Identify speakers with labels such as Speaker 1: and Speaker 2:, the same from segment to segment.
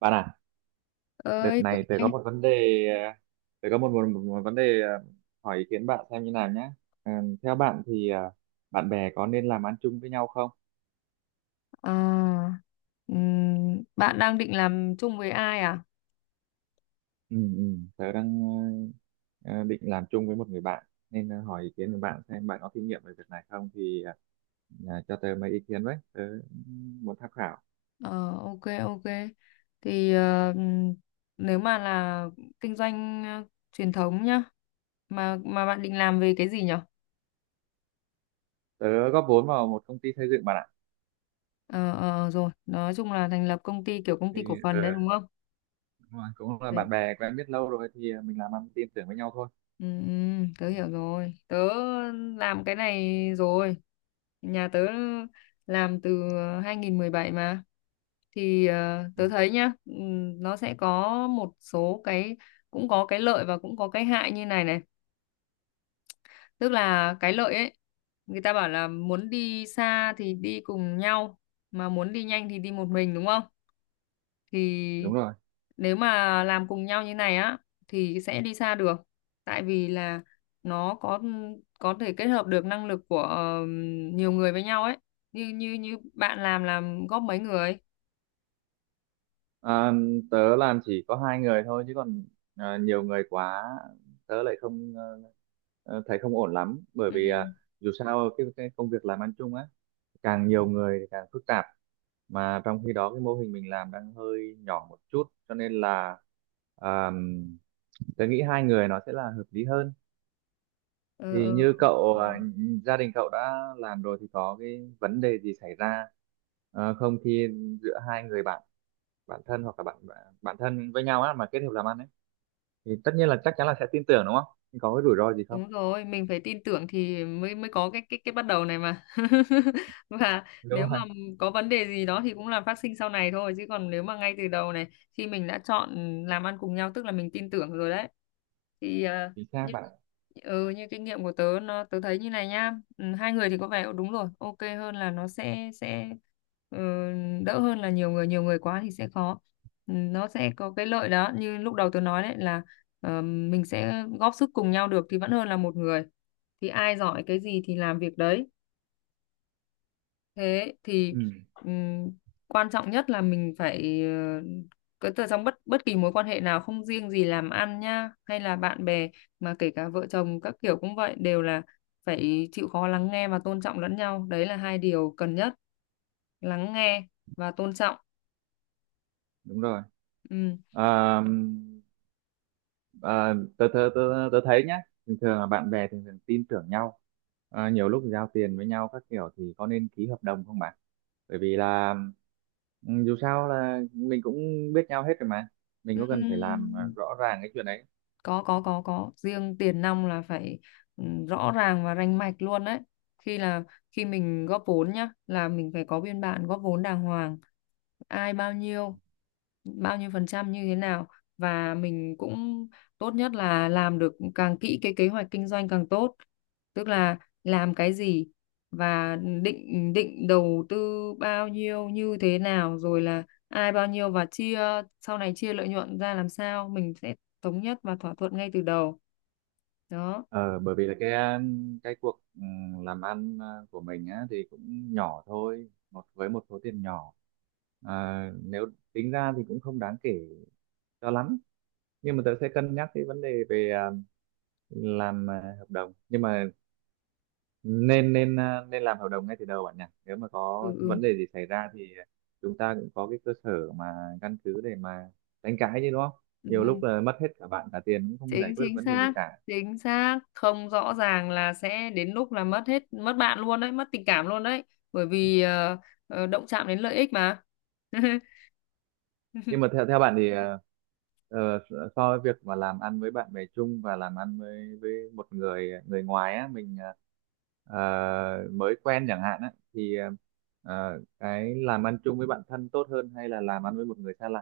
Speaker 1: Bạn à, đợt
Speaker 2: Ơi tưởng
Speaker 1: này tớ có
Speaker 2: nghe.
Speaker 1: một vấn đề, ờ, tớ có một vấn đề hỏi ý kiến bạn xem như nào nhé. Ờ, Theo bạn thì bạn bè có nên làm ăn chung với nhau không?
Speaker 2: À, bạn đang định làm chung với ai à?
Speaker 1: Ừ, ừ, Tớ đang ờ, định làm chung với một người bạn nên hỏi ý kiến của bạn xem bạn có kinh nghiệm về việc này không thì cho tớ mấy ý kiến với, tớ muốn tham khảo.
Speaker 2: ờ OK, OK, thì nếu mà là kinh doanh, truyền thống nhá, mà bạn định làm về cái gì nhở?
Speaker 1: Tớ góp vốn vào một công ty xây dựng bạn ạ.
Speaker 2: Ờ, Rồi nói chung là thành lập công ty kiểu công
Speaker 1: Thì
Speaker 2: ty cổ phần
Speaker 1: ờ,
Speaker 2: đấy, đúng không?
Speaker 1: đúng rồi, cũng là bạn bè quen biết lâu rồi thì mình làm ăn tin tưởng với nhau thôi.
Speaker 2: Ừ, ừ, tớ hiểu rồi. Tớ làm cái này rồi. Nhà tớ làm từ 2017 mà. Thì
Speaker 1: Ừ,
Speaker 2: tớ thấy nhá, nó sẽ có một số cái, cũng có cái lợi và cũng có cái hại như này này. Tức là cái lợi ấy, người ta bảo là muốn đi xa thì đi cùng nhau, mà muốn đi nhanh thì đi một mình, đúng không? Thì
Speaker 1: đúng rồi.
Speaker 2: nếu mà làm cùng nhau như này á thì sẽ đi xa được, tại vì là nó có thể kết hợp được năng lực của nhiều người với nhau ấy, như như như bạn làm góp mấy người.
Speaker 1: À, tớ làm chỉ có hai người thôi chứ còn à, nhiều người quá tớ lại không thấy không ổn lắm bởi
Speaker 2: Ừ.
Speaker 1: vì à, dù sao cái công việc làm ăn chung á càng nhiều người thì càng phức tạp mà trong khi đó cái mô hình mình làm đang hơi nhỏ một chút cho nên là à, tớ nghĩ hai người nó sẽ là hợp lý hơn
Speaker 2: Ừ.
Speaker 1: thì như cậu
Speaker 2: Ừ.
Speaker 1: à, gia đình cậu đã làm rồi thì có cái vấn đề gì xảy ra không khi giữa hai người bạn bạn thân hoặc là bạn bạn thân với nhau á mà kết hợp làm ăn ấy thì tất nhiên là chắc chắn là sẽ tin tưởng đúng không? Nhưng có cái rủi ro gì không?
Speaker 2: Đúng rồi, mình phải tin tưởng thì mới mới có cái bắt đầu này mà. Và nếu
Speaker 1: Đúng
Speaker 2: mà
Speaker 1: rồi.
Speaker 2: có vấn đề gì đó thì cũng là phát sinh sau này thôi, chứ còn nếu mà ngay từ đầu này, khi mình đã chọn làm ăn cùng nhau tức là mình tin tưởng rồi đấy. Thì
Speaker 1: Chính xác
Speaker 2: như
Speaker 1: bạn ạ.
Speaker 2: như kinh nghiệm của tớ, nó tớ thấy như này nhá. Ừ, hai người thì có vẻ đúng rồi, OK hơn, là nó sẽ ừ, đỡ hơn là nhiều người quá thì sẽ khó. Ừ, nó sẽ có cái lợi đó như lúc đầu tớ nói đấy là mình sẽ góp sức cùng nhau được thì vẫn hơn là một người, thì ai giỏi cái gì thì làm việc đấy. Thế thì
Speaker 1: Ừ,
Speaker 2: ừm, quan trọng nhất là mình phải cái từ trong bất bất kỳ mối quan hệ nào, không riêng gì làm ăn nhá hay là bạn bè, mà kể cả vợ chồng các kiểu cũng vậy, đều là phải chịu khó lắng nghe và tôn trọng lẫn nhau, đấy là hai điều cần nhất: lắng nghe và tôn trọng.
Speaker 1: đúng rồi.
Speaker 2: Ừm.
Speaker 1: À, à, tớ, tớ, tớ, tớ thấy nhá, thường thường là bạn bè thường thường tin tưởng nhau. À, nhiều lúc giao tiền với nhau các kiểu thì có nên ký hợp đồng không bạn? Bởi vì là ừ, dù sao là mình cũng biết nhau hết rồi mà. Mình có cần phải làm à,
Speaker 2: Ừm,
Speaker 1: rõ ràng cái chuyện đấy.
Speaker 2: có riêng tiền nong là phải rõ ràng và rành mạch luôn đấy, khi là khi mình góp vốn nhá, là mình phải có biên bản góp vốn đàng hoàng, ai bao nhiêu, bao nhiêu phần trăm như thế nào, và mình cũng tốt nhất là làm được càng kỹ cái kế hoạch kinh doanh càng tốt, tức là làm cái gì, và định định đầu tư bao nhiêu như thế nào, rồi là ai bao nhiêu, và chia sau này chia lợi nhuận ra làm sao, mình sẽ thống nhất và thỏa thuận ngay từ đầu đó.
Speaker 1: Ờ, Bởi vì là cái cuộc làm ăn của mình á, thì cũng nhỏ thôi một với một số tiền nhỏ à, nếu tính ra thì cũng không đáng kể cho lắm nhưng mà tớ sẽ cân nhắc cái vấn đề về à, làm à, hợp đồng nhưng mà nên nên à, nên làm hợp đồng ngay từ đầu bạn nhỉ. Nếu mà có
Speaker 2: Ừ, ừ.
Speaker 1: vấn đề gì xảy ra thì chúng ta cũng có cái cơ sở mà căn cứ để mà đánh cãi chứ, đúng không?
Speaker 2: Ừ,
Speaker 1: Nhiều lúc là mất hết cả bạn cả tiền cũng không giải
Speaker 2: chính
Speaker 1: quyết được
Speaker 2: chính
Speaker 1: vấn đề gì
Speaker 2: xác,
Speaker 1: cả.
Speaker 2: chính xác, không rõ ràng là sẽ đến lúc là mất hết, mất bạn luôn đấy, mất tình cảm luôn đấy, bởi vì động chạm đến lợi ích mà.
Speaker 1: Nhưng mà theo theo bạn thì ờ, so với việc mà làm ăn với bạn bè chung và làm ăn với một người người ngoài á, mình ờ, mới quen chẳng hạn á, thì cái làm ăn chung với bạn thân tốt hơn hay là làm ăn với một người xa lạ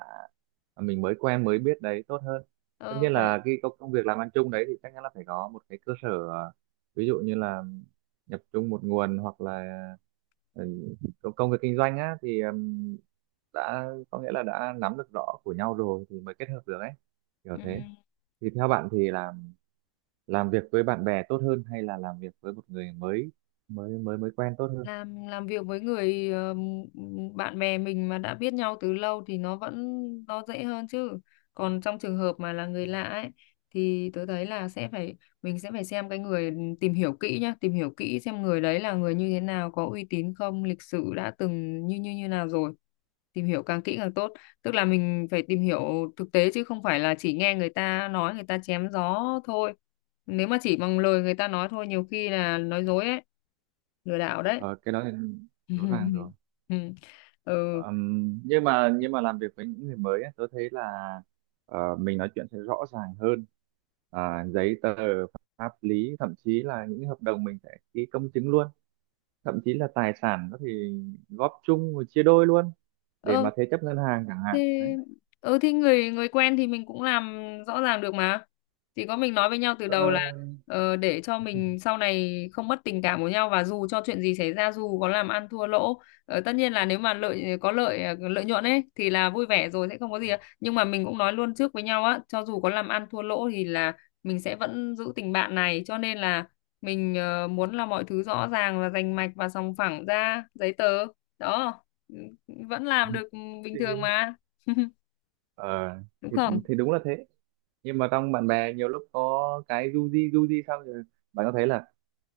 Speaker 1: mà mình mới quen mới biết đấy tốt hơn? Tất
Speaker 2: Ờ,
Speaker 1: nhiên
Speaker 2: Phải.
Speaker 1: là cái công công việc làm ăn chung đấy thì chắc chắn là phải có một cái cơ sở ví dụ như là nhập chung một nguồn hoặc là ừ, công công việc kinh doanh á thì đã có nghĩa là đã nắm được rõ của nhau rồi thì mới kết hợp được ấy, kiểu
Speaker 2: Ừ.
Speaker 1: thế. Thì theo bạn thì làm việc với bạn bè tốt hơn hay là làm việc với một người mới, mới quen tốt hơn?
Speaker 2: Làm việc với người bạn bè mình mà đã biết nhau từ lâu thì nó vẫn, nó dễ hơn chứ. Còn trong trường hợp mà là người lạ ấy thì tớ thấy là sẽ phải mình sẽ phải xem cái người, tìm hiểu kỹ nhá, tìm hiểu kỹ xem người đấy là người như thế nào, có uy tín không, lịch sử đã từng như như như nào rồi, tìm hiểu càng kỹ càng tốt, tức là mình phải tìm hiểu thực tế chứ không phải là chỉ nghe người ta nói, người ta chém gió thôi, nếu mà chỉ bằng lời người ta nói thôi nhiều khi là nói dối ấy, lừa đảo đấy.
Speaker 1: Ờ, cái đó thì rõ ràng rồi.
Speaker 2: Ừ.
Speaker 1: Nhưng mà làm việc với những người mới ấy, tôi thấy là mình nói chuyện sẽ rõ ràng hơn. À, giấy tờ pháp lý, thậm chí là những hợp đồng mình sẽ ký công chứng luôn, thậm chí là tài sản có thể góp chung rồi chia đôi luôn để
Speaker 2: ờ
Speaker 1: mà thế chấp ngân hàng chẳng
Speaker 2: thì
Speaker 1: hạn đấy.
Speaker 2: ừ thì Người người quen thì mình cũng làm rõ ràng được mà, chỉ có mình nói với nhau từ
Speaker 1: Ờ,
Speaker 2: đầu là để cho mình sau này không mất tình cảm của nhau, và dù cho chuyện gì xảy ra, dù có làm ăn thua lỗ. Tất nhiên là nếu mà có lợi, lợi nhuận ấy thì là vui vẻ rồi, sẽ không có gì ạ. Nhưng mà mình cũng nói luôn trước với nhau á, cho dù có làm ăn thua lỗ thì là mình sẽ vẫn giữ tình bạn này, cho nên là mình muốn là mọi thứ rõ ràng và rành mạch và sòng phẳng ra giấy tờ đó, vẫn làm được bình
Speaker 1: thì
Speaker 2: thường mà.
Speaker 1: ờ
Speaker 2: Đúng
Speaker 1: thì
Speaker 2: không?
Speaker 1: thì đúng là thế, nhưng mà trong bạn bè nhiều lúc có cái du di sao rồi. Bạn có thấy là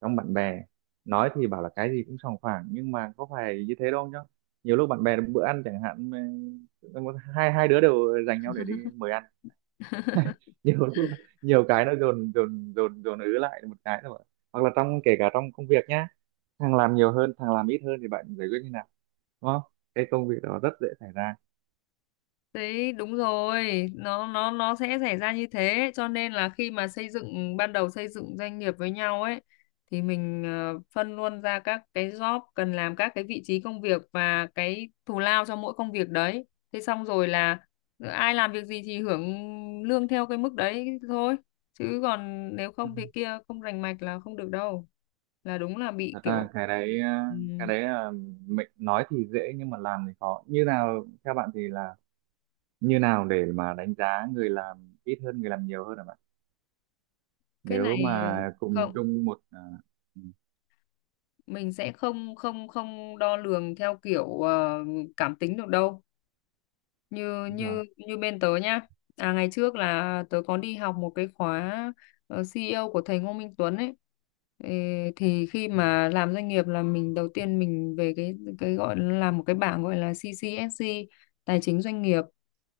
Speaker 1: trong bạn bè, nói thì bảo là cái gì cũng sòng phẳng nhưng mà có phải như thế đâu nhá. Nhiều lúc bạn bè bữa ăn chẳng hạn mà hai hai đứa đều dành nhau để đi mời ăn nhiều lúc nhiều cái nó dồn dồn dồn dồn ứ lại một cái thôi, hoặc là trong, kể cả trong công việc nhá, thằng làm nhiều hơn thằng làm ít hơn thì bạn giải quyết như nào, đúng không? Cái công việc đó rất dễ xảy ra.
Speaker 2: Đấy đúng rồi, nó sẽ xảy ra như thế, cho nên là khi mà xây dựng ban đầu xây dựng doanh nghiệp với nhau ấy, thì mình phân luôn ra các cái job cần làm, các cái vị trí công việc và cái thù lao cho mỗi công việc đấy, thế xong rồi là ai làm việc gì thì hưởng lương theo cái mức đấy thôi, chứ còn nếu không thì kia không rành mạch là không được đâu, là đúng là bị
Speaker 1: Thật
Speaker 2: kiểu.
Speaker 1: ra cái đấy ờ,
Speaker 2: Ừ,
Speaker 1: cái đấy là mình nói thì dễ nhưng mà làm thì khó. Như nào theo bạn thì là như nào để mà đánh giá người làm ít hơn người làm nhiều hơn hả bạn,
Speaker 2: cái
Speaker 1: nếu
Speaker 2: này
Speaker 1: mà cùng
Speaker 2: không,
Speaker 1: chung một à, ừ,
Speaker 2: mình sẽ không không không đo lường theo kiểu cảm tính được đâu, như
Speaker 1: đúng rồi.
Speaker 2: như như bên tớ nhá. Ngày trước là tớ có đi học một cái khóa CEO của thầy Ngô Minh Tuấn ấy. Ê, thì khi mà làm doanh nghiệp là mình đầu tiên mình về cái gọi là làm một cái bảng gọi là CCSC tài chính doanh nghiệp,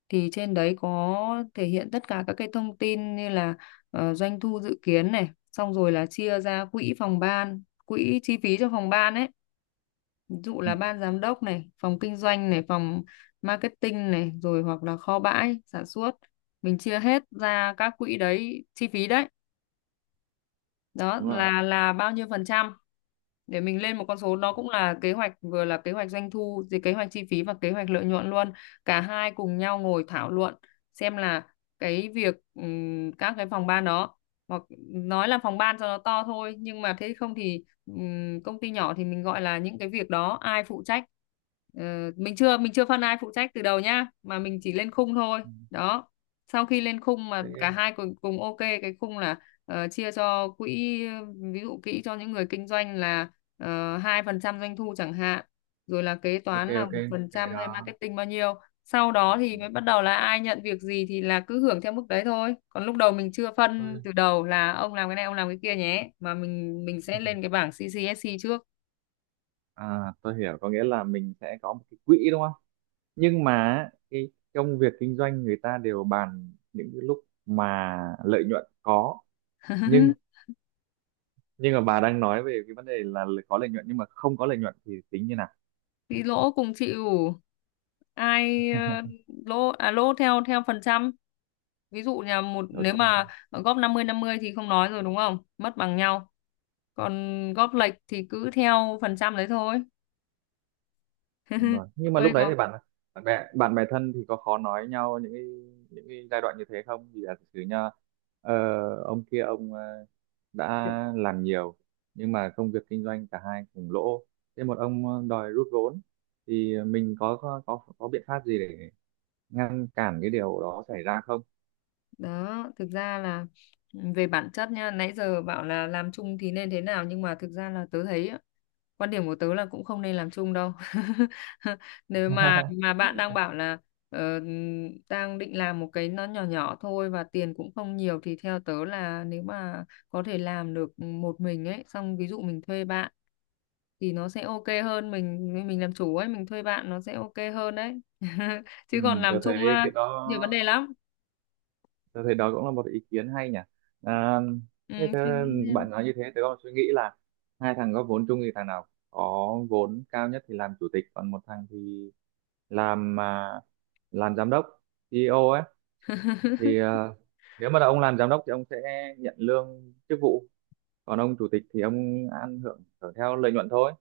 Speaker 2: thì trên đấy có thể hiện tất cả các cái thông tin như là doanh thu dự kiến này, xong rồi là chia ra quỹ phòng ban, quỹ chi phí cho phòng ban ấy, ví dụ
Speaker 1: Ừ,
Speaker 2: là ban giám đốc này, phòng kinh doanh này, phòng marketing này, rồi hoặc là kho bãi sản xuất. Mình chia hết ra các quỹ đấy, chi phí đấy, đó
Speaker 1: đúng rồi.
Speaker 2: là bao nhiêu phần trăm, để mình lên một con số, nó cũng là kế hoạch, vừa là kế hoạch doanh thu, thì kế hoạch chi phí và kế hoạch lợi nhuận luôn. Cả hai cùng nhau ngồi thảo luận xem là cái việc các cái phòng ban đó, hoặc nói là phòng ban cho nó to thôi nhưng mà thế không thì công ty nhỏ thì mình gọi là những cái việc đó ai phụ trách. Ờ, mình chưa phân ai phụ trách từ đầu nhá, mà mình chỉ lên khung thôi
Speaker 1: Ừ,
Speaker 2: đó, sau khi lên khung mà cả
Speaker 1: sẽ
Speaker 2: hai cùng cùng OK cái khung, là chia cho quỹ, ví dụ quỹ cho những người kinh doanh là 2% doanh thu chẳng hạn, rồi là kế
Speaker 1: ok.
Speaker 2: toán là
Speaker 1: Ok
Speaker 2: một phần
Speaker 1: cái
Speaker 2: trăm hay
Speaker 1: đó.
Speaker 2: marketing bao nhiêu, sau đó
Speaker 1: Ừ,
Speaker 2: thì mới bắt đầu là ai nhận việc gì thì là cứ hưởng theo mức đấy thôi, còn lúc đầu mình chưa phân
Speaker 1: tôi
Speaker 2: từ đầu là ông làm cái này ông làm cái kia nhé, mà mình sẽ lên cái bảng CCSC trước.
Speaker 1: à, tôi hiểu, có nghĩa là mình sẽ có một cái quỹ đúng không. Nhưng mà cái công việc kinh doanh người ta đều bàn những cái lúc mà lợi nhuận có, nhưng nhưng mà bà đang nói về cái vấn đề là có lợi nhuận, nhưng mà không có lợi nhuận thì tính như nào?
Speaker 2: Thì lỗ cùng chịu. Ai lỗ à, lỗ theo theo phần trăm. Ví dụ nhà một,
Speaker 1: Đó
Speaker 2: nếu
Speaker 1: theo bạn,
Speaker 2: mà góp năm mươi thì không nói rồi đúng không? Mất bằng nhau. Còn góp lệch thì cứ theo phần trăm đấy thôi.
Speaker 1: đúng rồi, nhưng mà
Speaker 2: Ơi
Speaker 1: lúc đấy
Speaker 2: có.
Speaker 1: thì bạn bạn bè thân thì có khó nói nhau những cái, những cái giai đoạn như thế không, vì là thực sự nha, ờ, ông kia ông đã làm nhiều nhưng mà công việc kinh doanh cả hai cùng lỗ, thế một ông đòi rút vốn thì mình có biện pháp gì để ngăn cản cái điều đó xảy ra không?
Speaker 2: Đó thực ra là về bản chất nha, nãy giờ bảo là làm chung thì nên thế nào, nhưng mà thực ra là tớ thấy á, quan điểm của tớ là cũng không nên làm chung đâu. Nếu mà bạn đang bảo là ờ, đang định làm một cái nó nhỏ nhỏ thôi và tiền cũng không nhiều, thì theo tớ là nếu mà có thể làm được một mình ấy, xong ví dụ mình thuê bạn thì nó sẽ OK hơn, mình làm chủ ấy, mình thuê bạn nó sẽ OK hơn đấy.
Speaker 1: Ừ,
Speaker 2: Chứ còn làm
Speaker 1: tôi
Speaker 2: chung
Speaker 1: thấy
Speaker 2: á,
Speaker 1: cái đó,
Speaker 2: nhiều vấn đề lắm.
Speaker 1: tôi thấy đó cũng là một ý kiến hay nhỉ. À,
Speaker 2: Ừ,
Speaker 1: thế thế
Speaker 2: suy nghĩ xem.
Speaker 1: bạn nói như thế, tôi còn suy nghĩ là hai thằng góp vốn chung thì thằng nào có vốn cao nhất thì làm chủ tịch, còn một thằng thì làm à, làm giám đốc, CEO ấy. Thì à, nếu mà là ông làm giám đốc thì ông sẽ nhận lương chức vụ, còn ông chủ tịch thì ông ăn hưởng hưởng theo lợi nhuận thôi,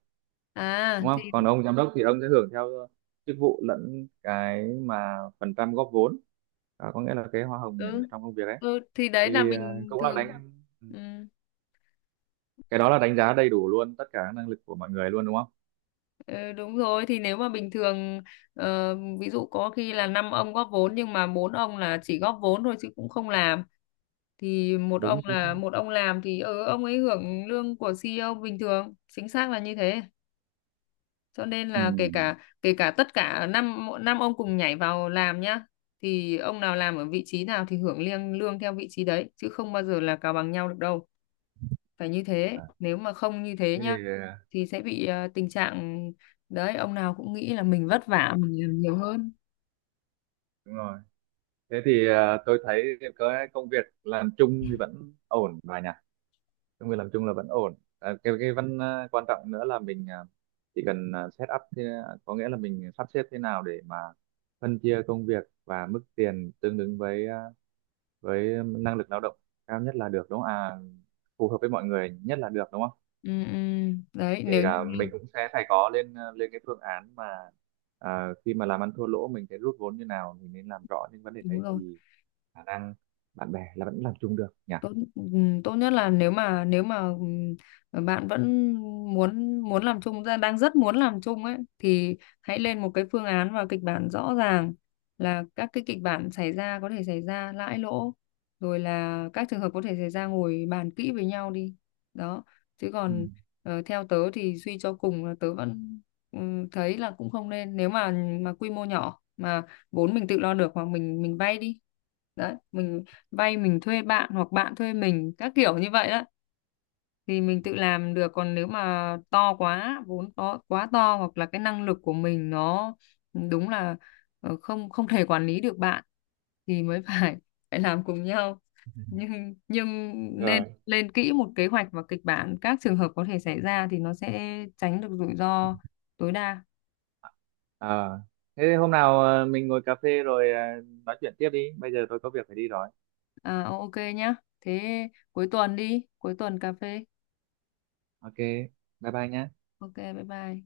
Speaker 2: à
Speaker 1: đúng không?
Speaker 2: thì
Speaker 1: Còn ông giám đốc thì ông sẽ hưởng theo chức vụ lẫn cái mà phần trăm góp vốn, à, có nghĩa là cái hoa hồng nhận
Speaker 2: ừ,
Speaker 1: được trong công việc ấy.
Speaker 2: ừ thì đấy là
Speaker 1: Thì
Speaker 2: bình
Speaker 1: cũng là
Speaker 2: thường.
Speaker 1: đánh, ừ,
Speaker 2: Ừ,
Speaker 1: cái đó là đánh giá đầy đủ luôn tất cả các năng lực của mọi người luôn đúng không?
Speaker 2: ừ, đúng rồi, thì nếu mà bình thường, ví dụ có khi là năm ông góp vốn nhưng mà bốn ông là chỉ góp vốn thôi chứ cũng không làm, thì
Speaker 1: Đúng, chính xác.
Speaker 2: một ông làm thì ông ấy hưởng lương của CEO bình thường, chính xác là như thế. Cho nên
Speaker 1: Ừ,
Speaker 2: là kể cả tất cả năm năm ông cùng nhảy vào làm nhá, thì ông nào làm ở vị trí nào thì hưởng lương theo vị trí đấy, chứ không bao giờ là cào bằng nhau được đâu, phải như thế,
Speaker 1: à,
Speaker 2: nếu mà không như thế
Speaker 1: thế
Speaker 2: nhá
Speaker 1: thì
Speaker 2: thì sẽ bị tình trạng đấy, ông nào cũng nghĩ là mình vất vả, mình làm nhiều hơn.
Speaker 1: đúng rồi, thế thì tôi thấy cái công việc làm chung thì vẫn ổn rồi nhỉ. Công việc làm chung là vẫn ổn à, cái ừ, vẫn quan trọng nữa là mình chỉ cần set up thế, có nghĩa là mình sắp xếp thế nào để mà phân chia công việc và mức tiền tương ứng với với năng lực lao động cao nhất là được đúng không, à, phù hợp với mọi người nhất là được đúng không.
Speaker 2: Ừ, ừ. Đấy
Speaker 1: Kể cả mình cũng sẽ phải có lên lên cái phương án mà à, khi mà làm ăn thua lỗ mình sẽ rút vốn như nào, mình nên làm rõ những vấn đề
Speaker 2: đúng
Speaker 1: đấy
Speaker 2: rồi.
Speaker 1: thì khả năng bạn bè là vẫn làm chung được nhỉ.
Speaker 2: Tốt, tốt nhất là nếu mà bạn vẫn muốn muốn làm chung, đang rất muốn làm chung ấy, thì hãy lên một cái phương án và kịch bản rõ ràng, là các cái kịch bản xảy ra có thể xảy ra lãi lỗ, rồi là các trường hợp có thể xảy ra, ngồi bàn kỹ với nhau đi đó. Chứ
Speaker 1: Ừ,
Speaker 2: còn theo tớ thì suy cho cùng là tớ vẫn thấy là cũng không nên, nếu mà quy mô nhỏ mà vốn mình tự lo được, hoặc mình vay đi đấy, mình vay mình thuê bạn hoặc bạn thuê mình các kiểu như vậy đó, thì mình tự làm được. Còn nếu mà to quá, vốn to hoặc là cái năng lực của mình nó đúng là không không thể quản lý được bạn, thì mới phải phải làm cùng nhau, nhưng
Speaker 1: đúng
Speaker 2: nên
Speaker 1: rồi.
Speaker 2: lên kỹ một kế hoạch và kịch bản các trường hợp có thể xảy ra thì nó sẽ tránh được rủi ro tối đa.
Speaker 1: Ờ, thế thì hôm nào mình ngồi cà phê rồi nói chuyện tiếp đi, bây giờ tôi có việc phải đi rồi.
Speaker 2: OK nhá, thế cuối tuần đi, cuối tuần cà phê.
Speaker 1: Ok bye bye nhé.
Speaker 2: OK, bye bye.